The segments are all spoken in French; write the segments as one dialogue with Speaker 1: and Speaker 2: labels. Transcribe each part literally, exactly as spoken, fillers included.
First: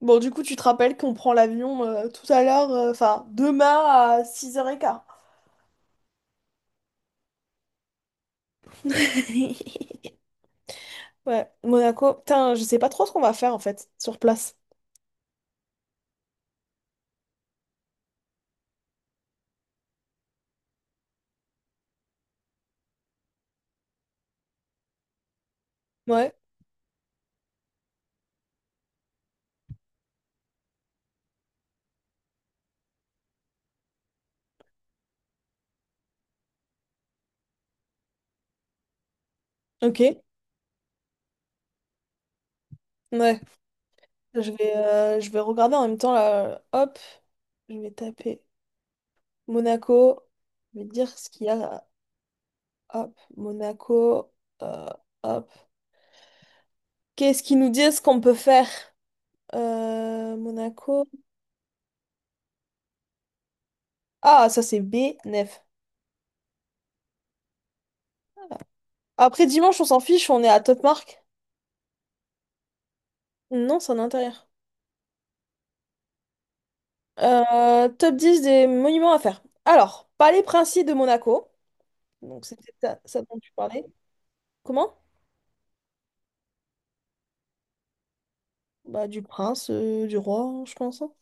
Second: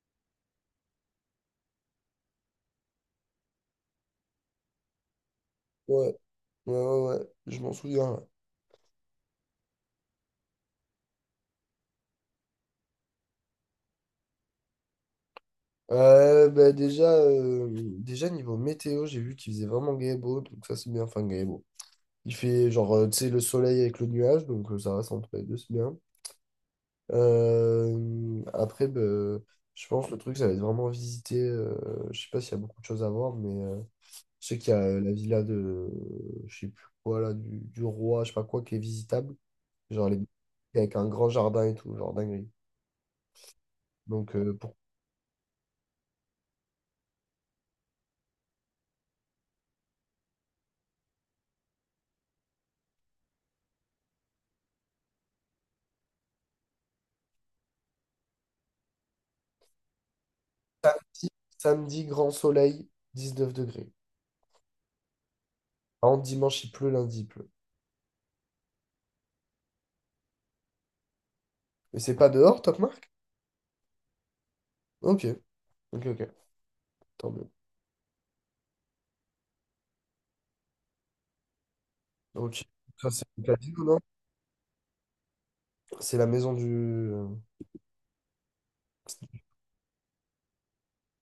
Speaker 1: Bon, du coup, tu te rappelles qu'on prend l'avion euh, tout à l'heure, euh, enfin, demain à six heures quinze.
Speaker 2: Ouais, ouais, ouais, ouais, je m'en souviens. Ouais.
Speaker 1: Ouais, Monaco. Putain, je sais pas trop ce qu'on va faire en fait sur place.
Speaker 2: Euh, bah déjà, euh, déjà niveau météo, j'ai vu qu'il faisait vraiment gay et beau, donc ça c'est bien, enfin gay et beau. Il fait genre, euh, tu sais, le soleil avec le nuage, donc euh, ça reste entre les deux, c'est bien.
Speaker 1: Ouais,
Speaker 2: Euh, après, bah, je pense que le truc, ça va être vraiment visiter, euh, je sais pas s'il y a beaucoup de choses à voir, mais euh, je sais qu'il y a euh, la villa de, je sais plus quoi là, du, du roi, je sais pas quoi, qui est visitable,
Speaker 1: ok.
Speaker 2: genre les avec un grand jardin et tout, genre dinguerie.
Speaker 1: Ouais.
Speaker 2: Donc,
Speaker 1: Je
Speaker 2: euh,
Speaker 1: vais, euh, je vais regarder en même temps là. Hop, je vais taper Monaco. Je vais te dire ce qu'il y a. Hop, Monaco. euh, Hop. Qu'est-ce qu'ils nous disent qu'on peut faire? Euh, Monaco.
Speaker 2: samedi, grand soleil, dix neuf degrés.
Speaker 1: Ah, ça c'est b neuf.
Speaker 2: Par contre, dimanche, il pleut, lundi, il pleut.
Speaker 1: Après dimanche, on s'en fiche, on est à Top Mark.
Speaker 2: Mais c'est pas dehors, Top Mark?
Speaker 1: Non, c'est en intérieur.
Speaker 2: Ok, ok, ok. Tant mieux.
Speaker 1: Euh, top dix des monuments à faire. Alors, Palais Princier de Monaco. Donc, c'est
Speaker 2: Ok.
Speaker 1: peut-être ça,
Speaker 2: Ça,
Speaker 1: ça
Speaker 2: c'est
Speaker 1: dont
Speaker 2: le
Speaker 1: tu parlais.
Speaker 2: casino, non?
Speaker 1: Comment?
Speaker 2: C'est la maison du. euh,
Speaker 1: Bah, du prince, euh, du roi, hein, je pense, hein.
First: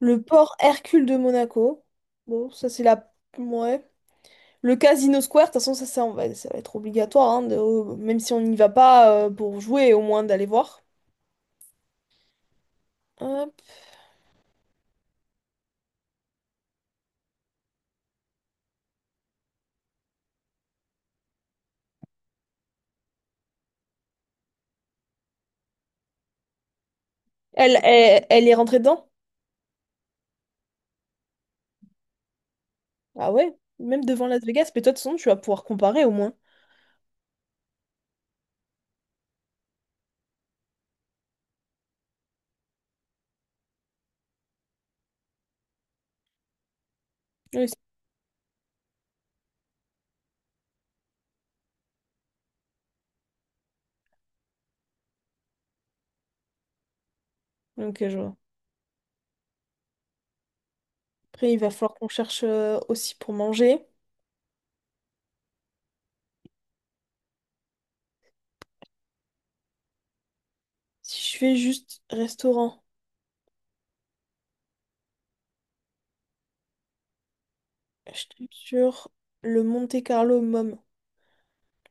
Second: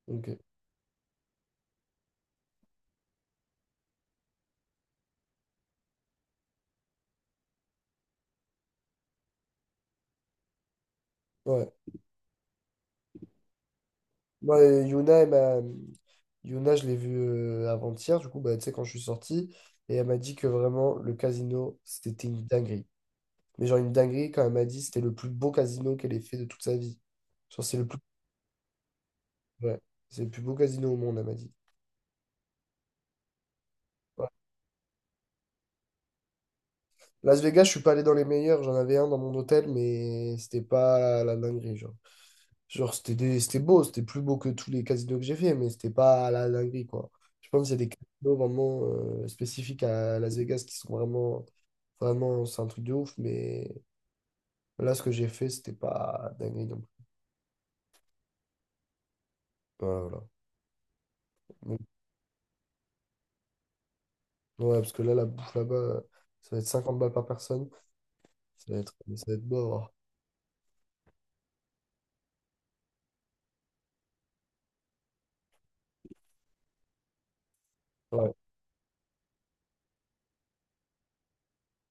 Speaker 1: Le
Speaker 2: Ok.
Speaker 1: port Hercule de Monaco. Bon, ça, c'est la. Ouais. Le Casino Square, de toute façon, ça, ça, on va, ça va être obligatoire, hein, de- euh, même si on n'y va pas euh, pour jouer, au moins d'aller voir.
Speaker 2: Ouais.
Speaker 1: Hop.
Speaker 2: Moi, euh, Yuna, elle m'a- Yuna, je l'ai vue euh, avant-hier, du coup, bah, tu sais, quand je suis sorti, et elle m'a dit que vraiment, le casino, c'était une dinguerie. Mais genre, une dinguerie, quand elle m'a dit, c'était le plus beau casino qu'elle ait fait de toute sa vie. Genre, c'est
Speaker 1: Elle,
Speaker 2: le plus.
Speaker 1: elle, elle est rentrée dedans?
Speaker 2: Ouais. C'est le plus beau casino au monde, elle m'a dit.
Speaker 1: Ah ouais? Même devant Las Vegas, mais toi, de toute façon, tu vas pouvoir comparer au moins.
Speaker 2: Las Vegas, je suis pas allé dans les meilleurs. J'en avais un dans mon hôtel, mais c'était pas la dinguerie. Genre, genre c'était des- c'était beau, c'était plus beau que tous les casinos que j'ai fait, mais c'était pas la dinguerie, quoi. Je pense
Speaker 1: Oui,
Speaker 2: qu'il y a des casinos vraiment euh, spécifiques à Las Vegas qui sont vraiment, vraiment, c'est un truc de ouf, mais là, ce que j'ai fait, c'était pas dinguerie non plus.
Speaker 1: c'est- ok, je vois.
Speaker 2: Voilà,
Speaker 1: Après, il va
Speaker 2: voilà.
Speaker 1: falloir qu'on cherche euh, aussi pour manger.
Speaker 2: Donc, ouais, parce que là, la bouffe là-bas, euh, ça va être cinquante balles par personne. Ça va être, ça va être beau.
Speaker 1: Si je fais juste restaurant, je
Speaker 2: Ouais.
Speaker 1: tombe sur le Monte Carlo Mom,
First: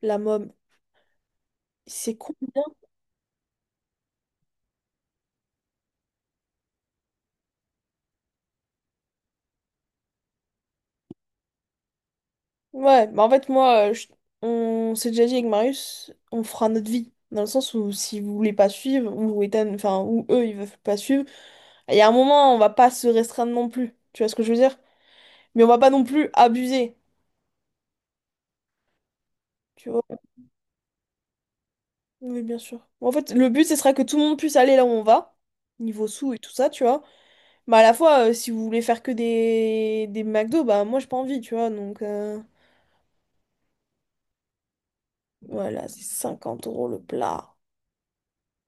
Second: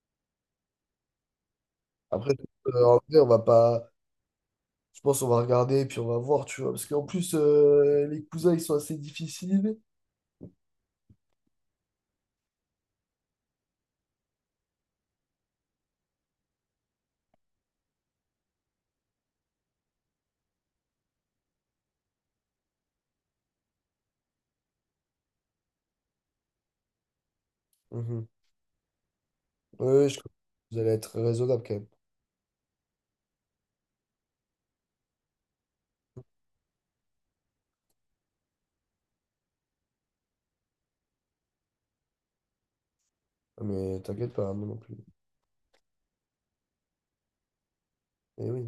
Speaker 1: la Mom. C'est
Speaker 2: Après,
Speaker 1: combien?
Speaker 2: euh, en vrai, on va pas. Je pense qu'on va regarder et puis on va voir, tu vois. Parce qu'en plus, euh, les cousins, ils sont assez difficiles.
Speaker 1: Ouais, bah en fait, moi, euh, je- on s'est déjà dit avec Marius, on fera notre vie. Dans le sens où si vous voulez pas suivre, ou Ethan, enfin, ou eux, ils veulent pas suivre, il y a un moment, on va pas se restreindre non plus. Tu vois ce que je veux dire? Mais on va pas non plus abuser.
Speaker 2: Mhm. Ouais,
Speaker 1: Tu vois?
Speaker 2: ouais, je... Vous allez être raisonnable quand même.
Speaker 1: Oui, bien sûr. Bon, En fait, le but, ce sera que tout le monde puisse aller là où on va, niveau sous et tout ça, tu vois. Bah, à la fois, euh, si vous voulez faire que des, des McDo, bah moi j'ai pas envie, tu vois. Donc euh,
Speaker 2: Ah, mais t'inquiète pas, hein, moi non plus.
Speaker 1: voilà, c'est cinquante euros le plat.
Speaker 2: Et oui.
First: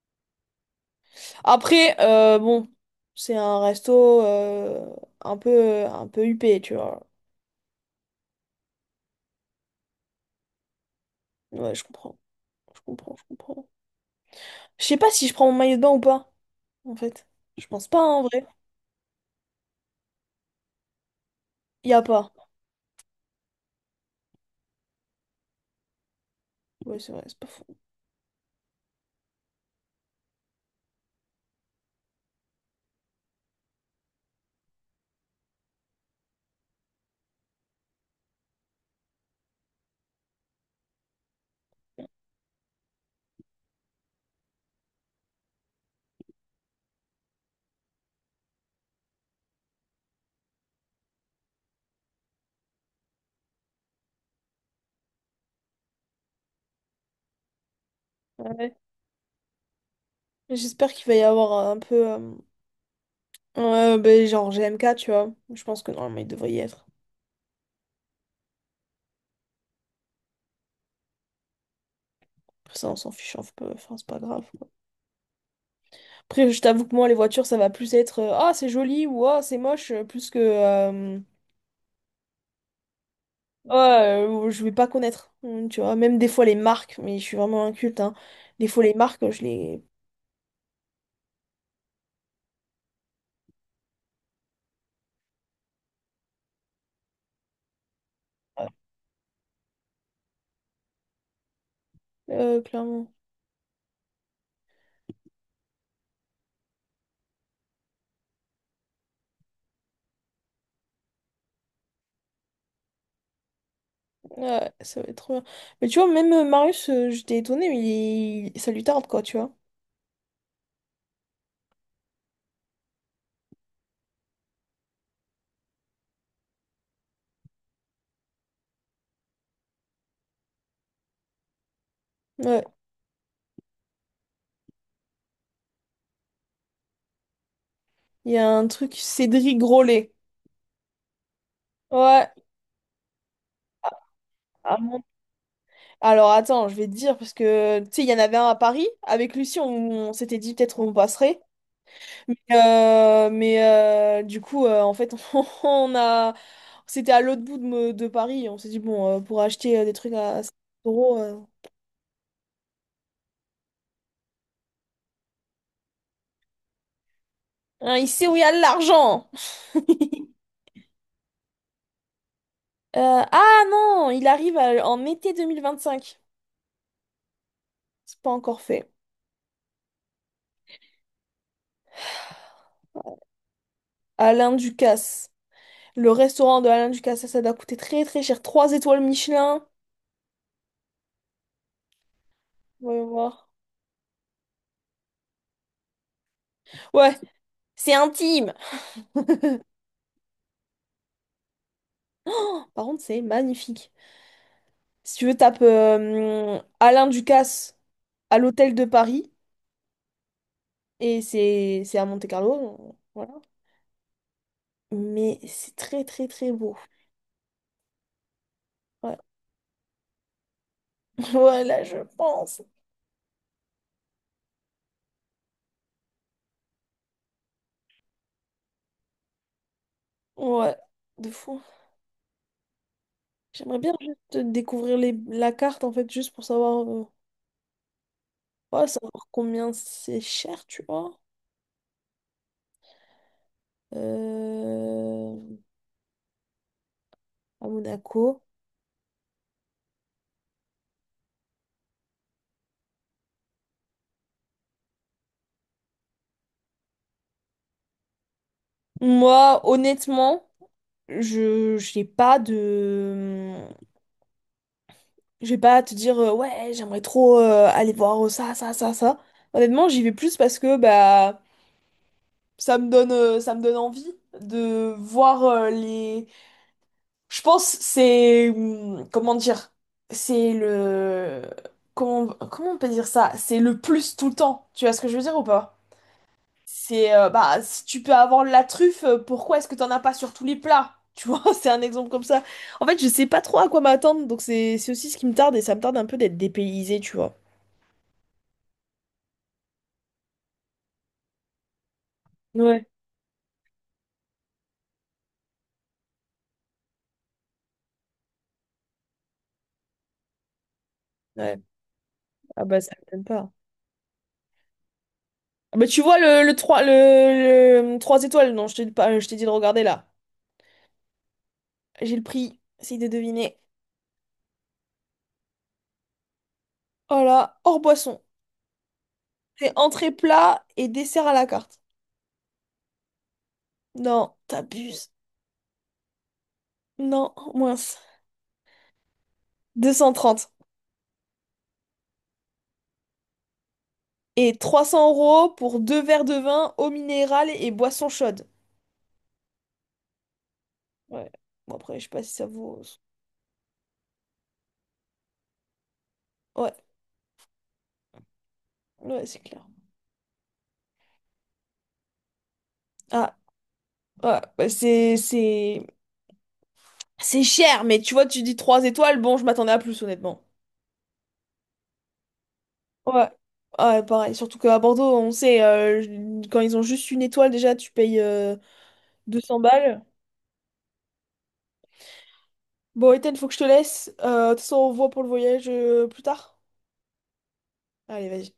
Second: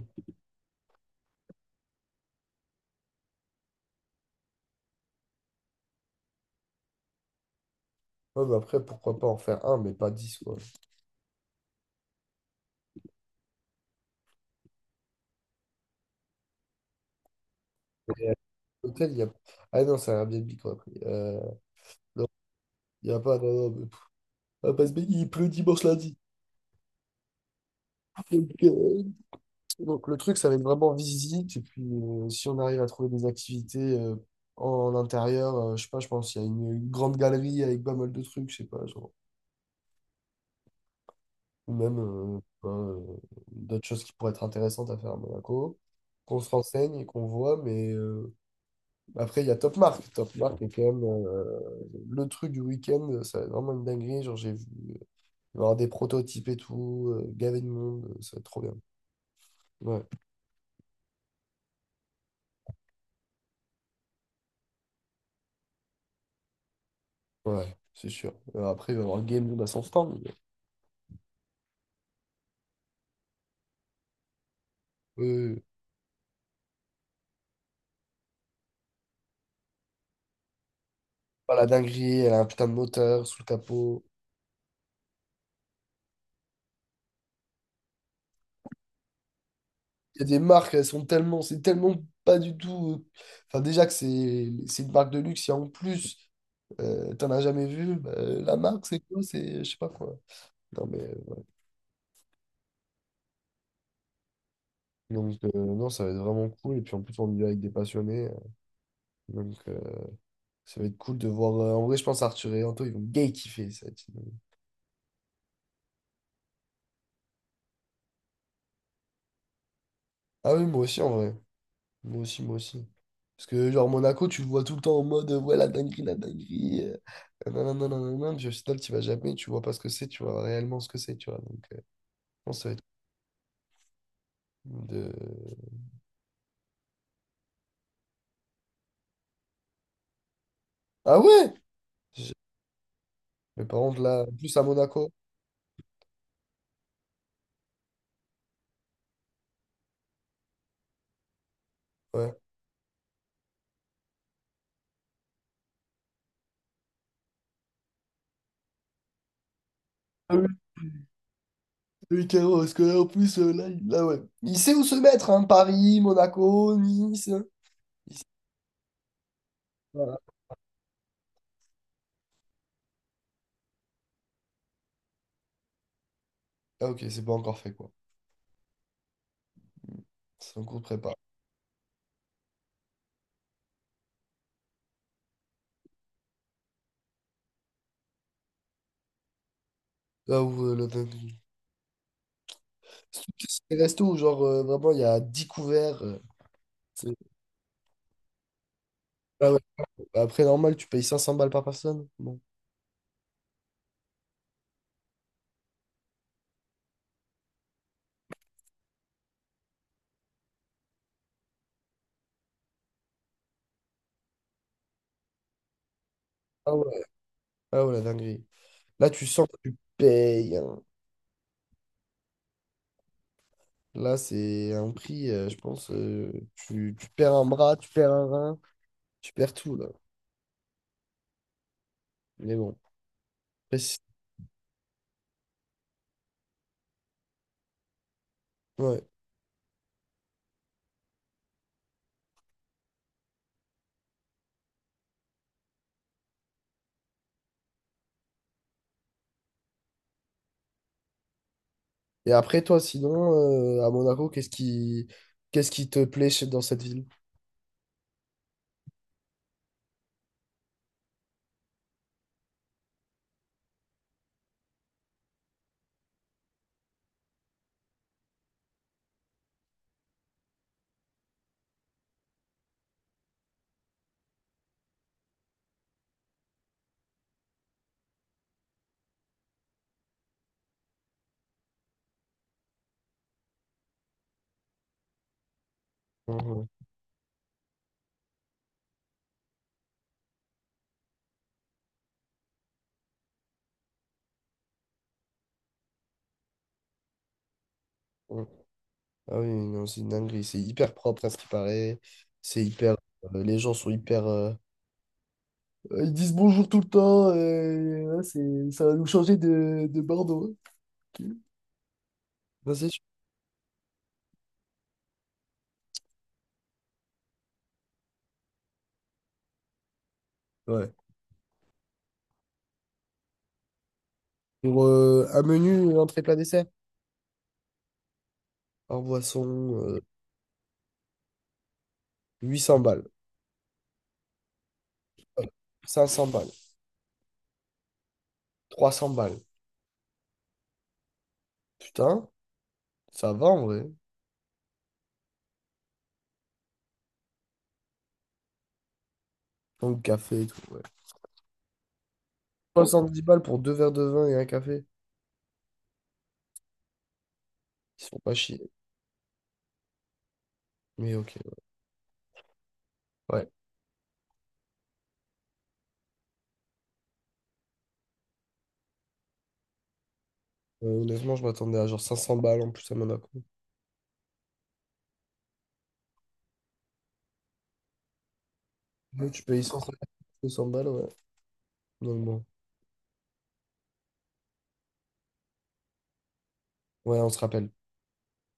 Speaker 1: Après, euh, bon, c'est un resto euh, un peu, un peu huppé, tu vois.
Speaker 2: Ouais, mais après, pourquoi pas en faire un, mais pas dix, quoi.
Speaker 1: Ouais, je comprends. Je comprends, je comprends. Je sais pas si je prends mon maillot de bain ou pas, en fait. Je pense pas, hein, en
Speaker 2: Et à
Speaker 1: vrai.
Speaker 2: l'hôtel, il y a. Ah non, c'est un Airbnb qu'on a pris. Euh,
Speaker 1: Y a
Speaker 2: non,
Speaker 1: pas.
Speaker 2: il n'y a pas. Non, non, mais- on va pas se baigner, il pleut dimanche lundi.
Speaker 1: Ouais, c'est vrai, c'est pas faux.
Speaker 2: Donc, euh, donc, le truc, ça va être vraiment visite. Et puis, euh, si on arrive à trouver des activités euh, en intérieur, euh, je sais pas, je pense qu'il y a une, une grande galerie avec pas mal de trucs, je sais pas, genre. Ou même euh, je sais pas, euh, d'autres choses qui pourraient être intéressantes à faire à Monaco. Qu'on se renseigne et qu'on voit, mais euh, après, il y a Top Mark. Top Mark est quand même, euh, le truc du week-end, ça va être vraiment une dinguerie. Genre, j'ai vu. Il va y avoir des prototypes et tout, euh, gavé de monde, euh, ça va être trop bien.
Speaker 1: Ouais.
Speaker 2: Ouais,
Speaker 1: J'espère qu'il va y avoir un peu, euh, euh, ben, genre G M K, tu vois. Je pense que normalement il devrait y être.
Speaker 2: ouais, c'est sûr. Euh, après, il va y avoir Game Luna à son stand.
Speaker 1: Après ça, on s'en fiche un peu. Enfin, c'est pas grave.
Speaker 2: Mais, euh,
Speaker 1: Après, je t'avoue que moi, les voitures, ça va plus être, euh, Ah, c'est joli, ou Ah, c'est moche, euh, plus que euh,
Speaker 2: pas la dinguerie, elle a un putain de moteur sous le
Speaker 1: Ah,
Speaker 2: capot.
Speaker 1: euh, je vais pas connaître. Hum, Tu vois, même des fois, les marques, mais je suis vraiment inculte, hein. Des fois, les marques, je les.
Speaker 2: Il y a des marques, elles sont tellement, c'est tellement pas du tout. euh, Enfin, déjà que c'est c'est une marque de luxe, et en plus, euh, t'en as jamais vu, bah, la marque, c'est quoi? C'est, je sais pas quoi. Non, mais euh,
Speaker 1: Euh, clairement.
Speaker 2: donc, euh, non, ça va être vraiment cool. Et puis en plus, on y va avec des passionnés. euh, Donc, euh, ça va être cool de voir. Euh, en vrai, je pense Arthur et Anto, ils vont gay kiffer. Ça va être une-
Speaker 1: Ouais, ça va être trop bien. Mais tu vois, même euh, Marius, euh, j'étais étonnée, mais il- ça lui tarde, quoi, tu vois.
Speaker 2: Ah oui, moi aussi en vrai. Moi aussi, moi aussi. Parce que genre Monaco, tu le vois tout le temps en mode euh, ouais la dinguerie, la dinguerie. Euh, nanana, nanana. Puis au final, tu vas jamais, tu vois pas ce que c'est, tu vois réellement ce que c'est, tu vois. Donc euh, je pense que
Speaker 1: Ouais.
Speaker 2: ça va être cool de.
Speaker 1: Il y a un truc, Cédric Grolet.
Speaker 2: Ah ouais!
Speaker 1: Ouais.
Speaker 2: J'ai- Mais par contre là, en plus à
Speaker 1: Ah bon.
Speaker 2: Monaco,
Speaker 1: Alors, attends, je vais te dire, parce que tu sais, il y en avait un à Paris. Avec Lucie, on, on s'était dit peut-être on passerait. Mais,
Speaker 2: ouais.
Speaker 1: euh, mais, euh, du coup, euh, en fait, on a, c'était à l'autre bout de, me- de Paris. On s'est dit, bon, euh, pour acheter euh, des trucs
Speaker 2: Ah
Speaker 1: à
Speaker 2: oui,
Speaker 1: cinq euros, euh,
Speaker 2: oui, carrément, parce que là, en plus, euh, là, il- là, ouais. Il sait où se mettre, hein, Paris, Monaco, Nice. Il sait-
Speaker 1: hein, il sait où il y a de l'argent.
Speaker 2: voilà.
Speaker 1: Euh, ah non, il arrive à- en été deux mille vingt-cinq.
Speaker 2: Ah ok, c'est pas encore fait quoi.
Speaker 1: C'est pas encore fait.
Speaker 2: C'est en cours de prépa.
Speaker 1: Alain Ducasse. Le restaurant de Alain Ducasse, ça, ça doit coûter très très cher. Trois étoiles Michelin.
Speaker 2: Là où euh, le...
Speaker 1: Voyons
Speaker 2: C'est
Speaker 1: voir.
Speaker 2: des restos où genre euh, vraiment il y a dix couverts. euh, C'est-
Speaker 1: Ouais, c'est intime.
Speaker 2: Ah ouais. Après, normal, tu payes 500 balles par personne. Bon.
Speaker 1: Par contre, c'est magnifique. Si tu veux, tape euh, Alain Ducasse à l'hôtel de Paris. Et c'est c'est à Monte-Carlo, voilà. Mais c'est très très très beau.
Speaker 2: Ah ouais, ah ouais, la dinguerie. Là,
Speaker 1: Ouais.
Speaker 2: tu sens que tu payes, hein.
Speaker 1: Voilà, je pense.
Speaker 2: Là, c'est un prix, euh, je pense. euh, tu, tu perds un bras, tu perds un rein, tu perds tout, là.
Speaker 1: Ouais, de fou.
Speaker 2: Mais bon. Après,
Speaker 1: J'aimerais bien
Speaker 2: si-
Speaker 1: juste découvrir les, la carte en fait, juste pour savoir, euh, ouais,
Speaker 2: Ouais.
Speaker 1: savoir combien c'est cher, tu vois. Euh, à Monaco.
Speaker 2: Et après, toi, sinon, euh, à Monaco, qu'est-ce qui, qu'est-ce qui te plaît chez- dans cette ville?
Speaker 1: Moi, honnêtement, je j'ai pas de. Je vais pas à te dire, euh, ouais, j'aimerais trop euh, aller voir ça, ça, ça, ça. Honnêtement, j'y vais plus parce que bah. Ça me donne, euh, ça me donne envie de voir euh, les. Je pense c'est hum, comment dire, c'est le comment comment on peut dire ça? C'est le plus tout le temps. Tu vois ce que je veux dire ou pas?
Speaker 2: Mhm.
Speaker 1: C'est euh, bah si tu peux avoir la truffe, euh, pourquoi est-ce que t'en as pas sur tous les plats? Tu vois, c'est un exemple comme ça. En fait, je sais pas trop à quoi m'attendre, donc c'est c'est aussi ce qui me tarde et ça me tarde un peu d'être dépaysé, tu vois.
Speaker 2: Mhm. Ah oui, non, c'est une dinguerie. C'est hyper propre à ce qui paraît. C'est
Speaker 1: Ouais.
Speaker 2: hyper. Euh, les gens sont hyper. euh, Euh, Ils disent bonjour tout le temps. Et, ouais, c'est, ça va nous changer de, de Bordeaux. Ok.
Speaker 1: Ouais. Ah
Speaker 2: Ça,
Speaker 1: bah
Speaker 2: c'est
Speaker 1: ça
Speaker 2: sûr.
Speaker 1: me donne pas. Bah, tu vois le, le trois le, le trois étoiles, non, je t'ai pas, je t'ai dit de regarder là.
Speaker 2: Ouais.
Speaker 1: J'ai le prix, essaye de deviner.
Speaker 2: Pour euh, un menu, une entrée plat dessert,
Speaker 1: Oh là, hors boisson.
Speaker 2: un
Speaker 1: C'est
Speaker 2: boisson, euh,
Speaker 1: entrée plat et dessert à la carte.
Speaker 2: 800 balles,
Speaker 1: Non, t'abuses.
Speaker 2: 500 balles,
Speaker 1: Non, mince.
Speaker 2: 300 balles.
Speaker 1: deux cent trente.
Speaker 2: Putain, ça va en vrai.
Speaker 1: Et trois cents euros pour deux verres de vin, eau minérale et boisson chaude.
Speaker 2: Donc, café et tout, ouais.
Speaker 1: Ouais. Bon après, je sais pas si ça vaut...
Speaker 2: 70 balles pour deux verres de vin et un café.
Speaker 1: Ouais,
Speaker 2: Ils se font pas chier.
Speaker 1: ouais, c'est clair.
Speaker 2: Mais ok,
Speaker 1: Ah,
Speaker 2: ouais.
Speaker 1: ouais, bah, c'est... C'est c'est cher, mais tu vois, tu dis trois étoiles, bon, je m'attendais à plus honnêtement.
Speaker 2: Euh, honnêtement, je m'attendais à genre 500 balles en plus à
Speaker 1: Ouais.
Speaker 2: Monaco.
Speaker 1: ah pareil. Surtout qu'à Bordeaux, on sait, euh, je- quand ils ont juste une étoile, déjà, tu payes euh,
Speaker 2: Là,
Speaker 1: deux
Speaker 2: tu
Speaker 1: cents
Speaker 2: payes 150
Speaker 1: balles.
Speaker 2: 200 balles, ouais. Donc bon,
Speaker 1: Bon, Ethan, faut que je te laisse. Euh, de toute façon, on voit pour le voyage euh, plus tard.
Speaker 2: ouais, on se rappelle.
Speaker 1: Allez, vas-y.